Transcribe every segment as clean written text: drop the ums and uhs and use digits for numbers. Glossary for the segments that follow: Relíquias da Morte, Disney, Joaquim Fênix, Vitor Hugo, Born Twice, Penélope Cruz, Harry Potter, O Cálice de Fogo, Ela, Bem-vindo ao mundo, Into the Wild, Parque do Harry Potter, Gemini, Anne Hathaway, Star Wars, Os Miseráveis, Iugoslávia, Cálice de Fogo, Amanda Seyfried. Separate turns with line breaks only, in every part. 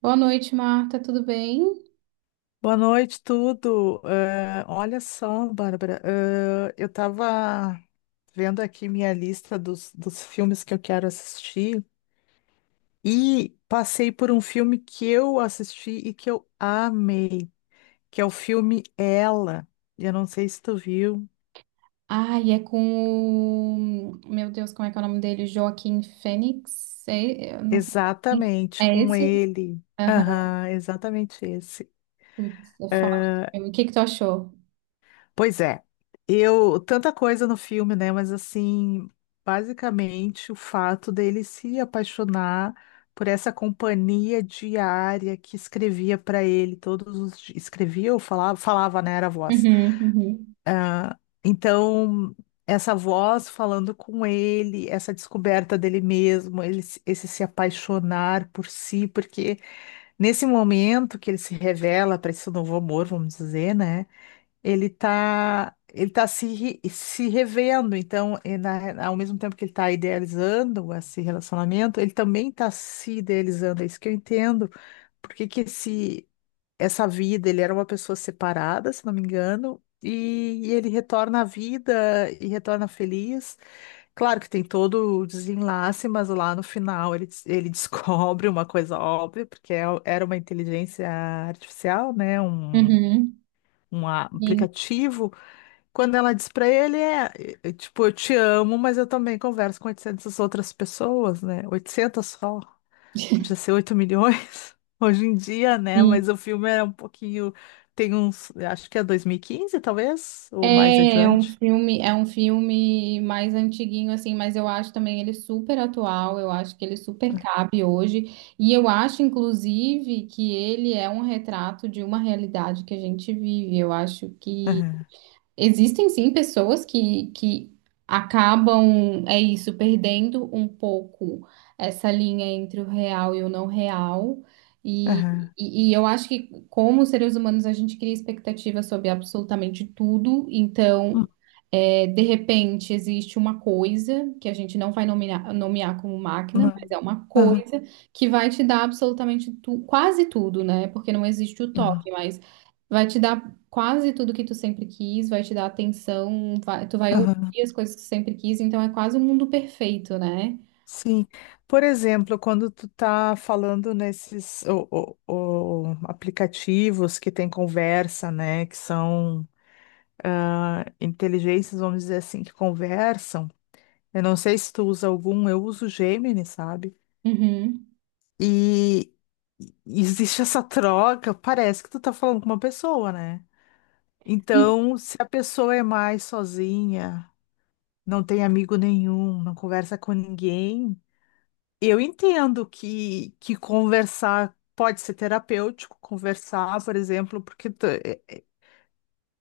Boa noite, Marta, tudo bem?
Boa noite, tudo. Olha só, Bárbara, eu estava vendo aqui minha lista dos filmes que eu quero assistir e passei por um filme que eu assisti e que eu amei, que é o filme Ela. Eu não sei se tu viu.
Ai, é com o... Meu Deus, como é que é o nome dele? Joaquim Fênix? É, eu não sei.
Exatamente,
É
com
esse?
ele.
Aham.
Aham, exatamente esse.
Putz, é foda. O que que tu achou?
Pois é, eu tanta coisa no filme, né? Mas assim, basicamente o fato dele se apaixonar por essa companhia diária que escrevia para ele todos os dias, escrevia ou falava, né? Era a voz.
Uhum, uhum,
Ah, então essa voz falando com ele, essa descoberta dele mesmo, ele, se- esse se apaixonar por si, porque nesse momento que ele se revela para esse novo amor, vamos dizer, né? Ele tá se revendo. Então, ao mesmo tempo que ele está idealizando esse relacionamento, ele também está se idealizando. É isso que eu entendo. Porque que essa vida, ele era uma pessoa separada, se não me engano, e ele retorna à vida e retorna feliz. Claro que tem todo o desenlace, mas lá no final ele descobre uma coisa óbvia, porque era uma inteligência artificial, né? Um,
uhum.
um a- aplicativo. Quando ela diz pra ele, tipo, eu te amo, mas eu também converso com 800 outras pessoas, né? 800 só.
Sim.
Podia ser 8 milhões hoje em dia, né? Mas o filme é um pouquinho. Tem uns. Acho que é 2015 talvez, ou mais
É,
adiante.
é um filme mais antiguinho assim, mas eu acho também ele super atual, eu acho que ele super cabe hoje, e eu acho inclusive que ele é um retrato de uma realidade que a gente vive. Eu acho que
Aham,
existem sim pessoas que acabam, é isso, perdendo um pouco essa linha entre o real e o não real. E,
aham.
e eu acho que, como seres humanos, a gente cria expectativa sobre absolutamente tudo. Então,
Hum.
é, de repente, existe uma coisa que a gente não vai nomear, nomear como máquina,
Não.
mas é uma
Aham,
coisa que vai te dar absolutamente tu, quase tudo, né? Porque não existe o toque,
aham,
mas vai te dar quase tudo que tu sempre quis, vai te dar atenção, vai- tu vai
aham.
ouvir as coisas que tu sempre quis, então é quase um mundo perfeito, né?
Sim. Por exemplo, quando tu tá falando nesses o aplicativos que tem conversa, né? Que são inteligências, vamos dizer assim, que conversam. Eu não sei se tu usa algum, eu uso Gemini, sabe?
Uhum.
E e existe essa troca, parece que tu tá falando com uma pessoa, né? Então, se a pessoa é mais sozinha, não tem amigo nenhum, não conversa com ninguém, eu entendo que conversar pode ser terapêutico, conversar, por exemplo,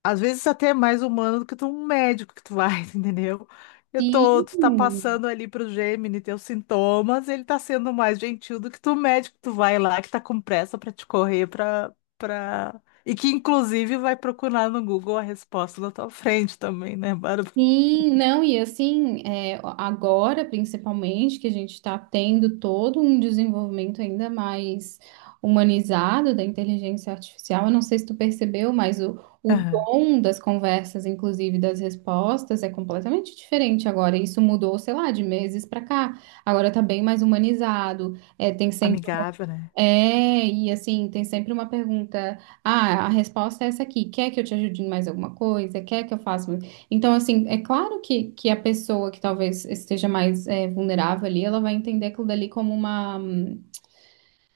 às vezes até é mais humano do que tu, um médico que tu vai, entendeu? Eu tô, tu tá
Sim.
passando ali pro Gemini teus sintomas, ele tá sendo mais gentil do que tu, o médico que tu vai lá, que tá com pressa pra te correr pra. E que, inclusive, vai procurar no Google a resposta na tua frente também, né, Bárbara?
Sim, não, e assim, é, agora principalmente que a gente está tendo todo um desenvolvimento ainda mais humanizado da inteligência artificial, eu não sei se tu percebeu, mas o
Aham.
tom das conversas, inclusive das respostas, é completamente diferente agora. Isso mudou, sei lá, de meses para cá. Agora tá bem mais humanizado, é, tem sempre
Amigável, né?
é, e assim, tem sempre uma pergunta. Ah, a resposta é essa aqui. Quer que eu te ajude em mais alguma coisa? Quer que eu faça? Mais- então, assim, é claro que a pessoa que talvez esteja mais é, vulnerável ali, ela vai entender aquilo dali como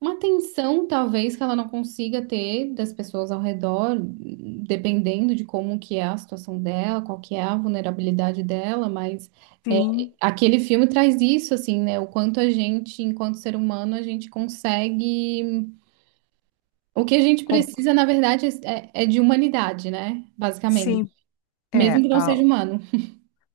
uma atenção, talvez, que ela não consiga ter das pessoas ao redor, dependendo de como que é a situação dela, qual que é a vulnerabilidade dela, mas. É,
Sim.
aquele filme traz isso, assim, né? O quanto a gente, enquanto ser humano, a gente consegue. O que a gente
Com...
precisa, na verdade, é, é de humanidade, né? Basicamente.
Sim,
Mesmo
é.
que não seja humano.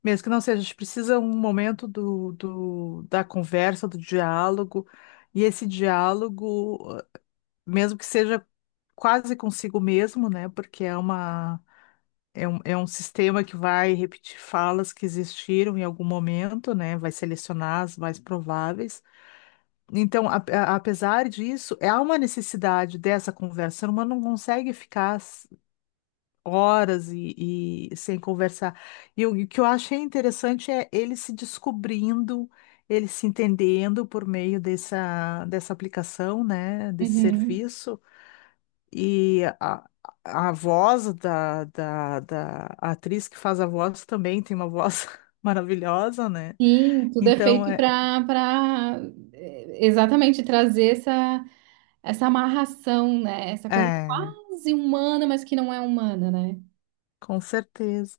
Mesmo que não seja, a gente precisa um momento da conversa, do diálogo, e esse diálogo, mesmo que seja quase consigo mesmo, né? Porque é um sistema que vai repetir falas que existiram em algum momento, né? Vai selecionar as mais prováveis. Então, apesar disso, há uma necessidade dessa conversa. O ser humano não consegue ficar horas e sem conversar. E o que eu achei interessante é ele se descobrindo, ele se entendendo por meio dessa aplicação, né? Desse
Uhum.
serviço. E a voz da atriz que faz a voz também tem uma voz maravilhosa, né?
Sim, tudo é
Então,
feito para para exatamente trazer essa, essa amarração, né? Essa coisa
é,
quase humana, mas que não é humana, né?
com certeza.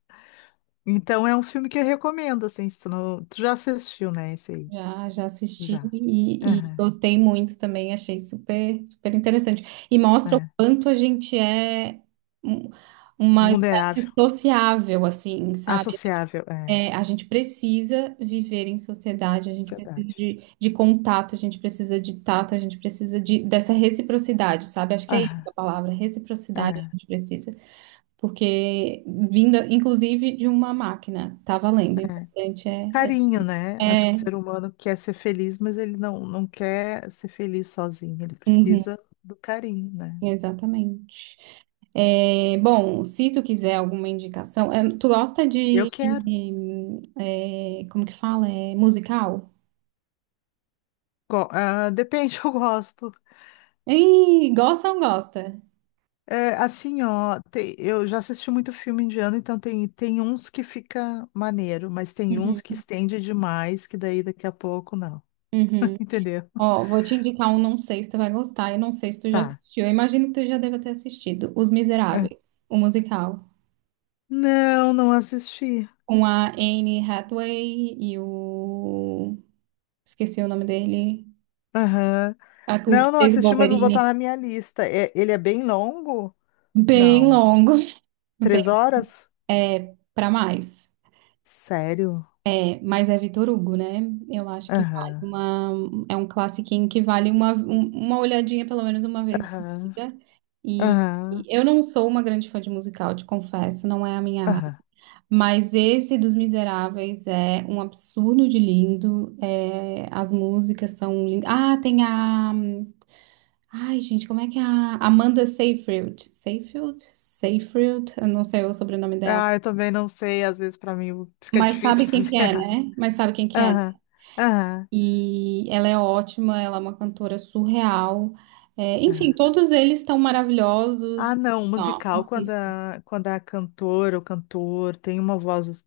Então, é um filme que eu recomendo, assim, se tu não... Tu já assistiu, né, esse aí?
Já, já assisti
Já.
e
Aham,
gostei muito também, achei super, super interessante. E mostra o
é.
quanto a gente é um- uma espécie
Vulnerável,
sociável, assim, sabe?
associável, é.
É, a gente precisa viver em sociedade, a gente precisa
Ansiedade.
de contato, a gente precisa de tato, a gente precisa de, dessa reciprocidade, sabe? Acho que é isso
Aham,
a palavra, reciprocidade a
é,
gente precisa. Porque vindo, inclusive, de uma máquina, tá valendo, o
é.
importante é...
Carinho, né? Acho
é,
que o ser
é-
humano quer ser feliz, mas ele não, não quer ser feliz sozinho. Ele
Uhum,
precisa do carinho, né?
exatamente. É, bom, se tu quiser alguma indicação, é, tu gosta
Eu
de...
quero.
é, como que fala? É, musical?
Ah, depende, eu gosto.
Ih, gosta ou não gosta?
É, assim, ó, eu já assisti muito filme indiano, então tem uns que fica maneiro, mas tem uns que
Uhum.
estende demais, que daí daqui a pouco não.
Uhum.
Entendeu?
Ó, vou te indicar um, não sei se tu vai gostar, e não sei se tu já
Tá.
assistiu. Eu imagino que tu já deva ter assistido. Os
É.
Miseráveis, o musical.
Não, não assisti.
Com a Anne Hathaway e o... Esqueci o nome dele.
Aham.
A, que o que
Não, não
fez o
assisti, mas vou
Wolverine.
botar na minha lista. É- ele é bem longo?
Bem
Não.
longo.
Três
Bem,
horas?
é, pra mais.
Sério?
É, mas é Vitor Hugo, né? Eu acho que vale
Aham.
uma... É um classiquinho que vale uma, um- uma olhadinha pelo menos uma vez na
Aham.
vida. E...
Aham.
e eu não sou uma grande fã de musical, te confesso, não é a minha área.
Aham.
Mas esse dos Miseráveis é um absurdo de lindo. É, as músicas são lindas. Ah, tem a. Ai, gente, como é que é a Amanda Seyfried? Seyfried? Seyfried? Eu não sei o sobrenome dela.
Ah, eu também não sei, às vezes pra mim fica
Mas
difícil
sabe quem que
fazer.
é, né? Mas sabe quem que é.
Aham, aham,
E ela é ótima, ela é uma cantora surreal. É, enfim,
aham.
todos eles estão maravilhosos.
Ah, não,
Assim, ó,
musical, quando
assistam.
a, quando a cantora ou cantor tem uma voz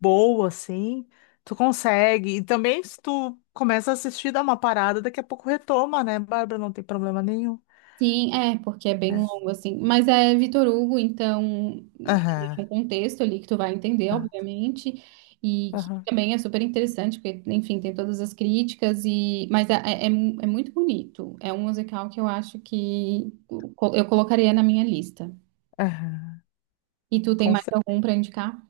boa, assim, tu consegue. E também, se tu começa a assistir, dá uma parada, daqui a pouco retoma, né, Bárbara? Não tem problema nenhum.
Sim, é, porque é bem
É.
longo, assim. Mas é Vitor Hugo, então existe
Aham,
um contexto ali que tu vai entender,
aham,
obviamente, e que
aham.
também é super interessante, porque, enfim, tem todas as críticas, e mas é, é, é mu- é muito bonito. É um musical que eu acho que co- eu colocaria na minha lista.
Aham.
E tu tem
Com
mais
cer-
algum para indicar?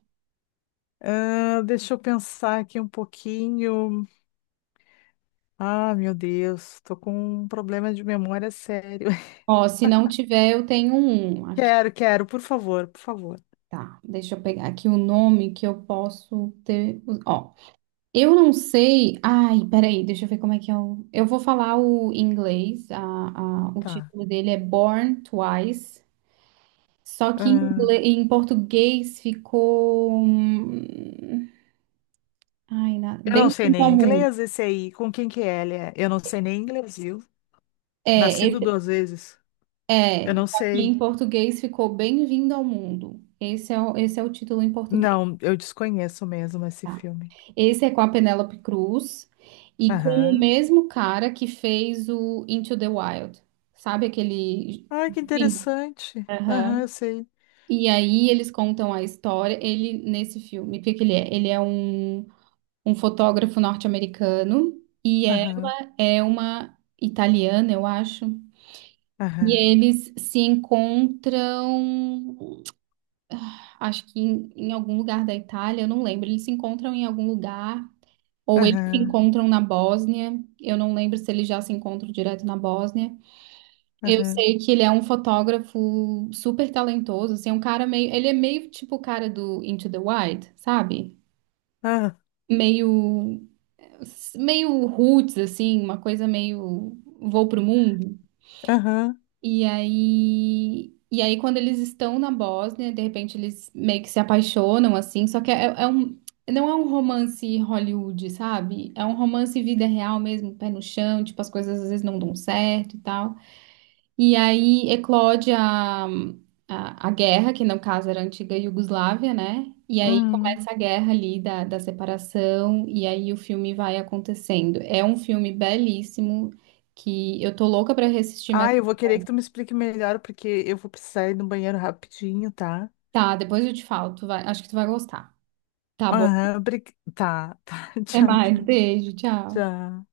ah, deixa eu pensar aqui um pouquinho. Ah, meu Deus, tô com um problema de memória sério.
Ó, se não tiver, eu tenho um aqui.
Quero, quero, por favor, por favor.
Tá, deixa eu pegar aqui o nome que eu posso ter. Ó, eu não sei. Ai, peraí, deixa eu ver como é que é o. Eu vou falar o em inglês. A- o
Tá.
título dele é Born Twice. Só que em, ingle- em português ficou. Ai, na...
Eu não sei
Bem-vindo ao
nem
mundo.
inglês esse aí. Com quem que é ele é? Eu não sei nem inglês, viu?
É,
Nascido
esse...
duas vezes. Eu
é.
não
Só que
sei.
em português ficou Bem-vindo ao mundo. Esse é o título em português,
Não, eu desconheço mesmo esse
tá?
filme.
Esse é com a Penélope Cruz e com o
Aham.
mesmo cara que fez o Into the Wild. Sabe aquele.
Ai, que interessante. Aham,
Aham.
eu sei.
E aí eles contam a história, ele nesse filme, o que que ele é? Ele é um, um fotógrafo norte-americano e
Aham,
ela é uma italiana, eu acho. E
aham,
eles se encontram, acho que em, em algum lugar da Itália, eu não lembro. Eles se encontram em algum lugar, ou eles se
aham,
encontram na Bósnia, eu não lembro se eles já se encontram direto na Bósnia. Eu
aham,
sei que ele é um fotógrafo super talentoso, assim, é um cara meio, ele é meio tipo o cara do Into the Wild, sabe?
ah,
Meio meio roots assim, uma coisa meio vou pro mundo.
aham.
E aí quando eles estão na Bósnia, de repente eles meio que se apaixonam assim, só que é, é um não é um romance Hollywood, sabe? É um romance vida real mesmo, pé no chão, tipo as coisas às vezes não dão certo e tal. E aí eclode a guerra, que no caso era a antiga Iugoslávia, né? E aí
Uhum.
começa a guerra ali da separação, e aí o filme vai acontecendo. É um filme belíssimo que eu tô louca pra reassistir, mas
Ah, eu vou querer que tu me explique melhor, porque eu vou precisar ir no banheiro rapidinho, tá?
tá, depois eu te falo, tu vai, acho que tu vai gostar. Tá bom.
Aham, tá, tá.
Até
Tchau,
mais,
tchau,
beijo, tchau.
tchau.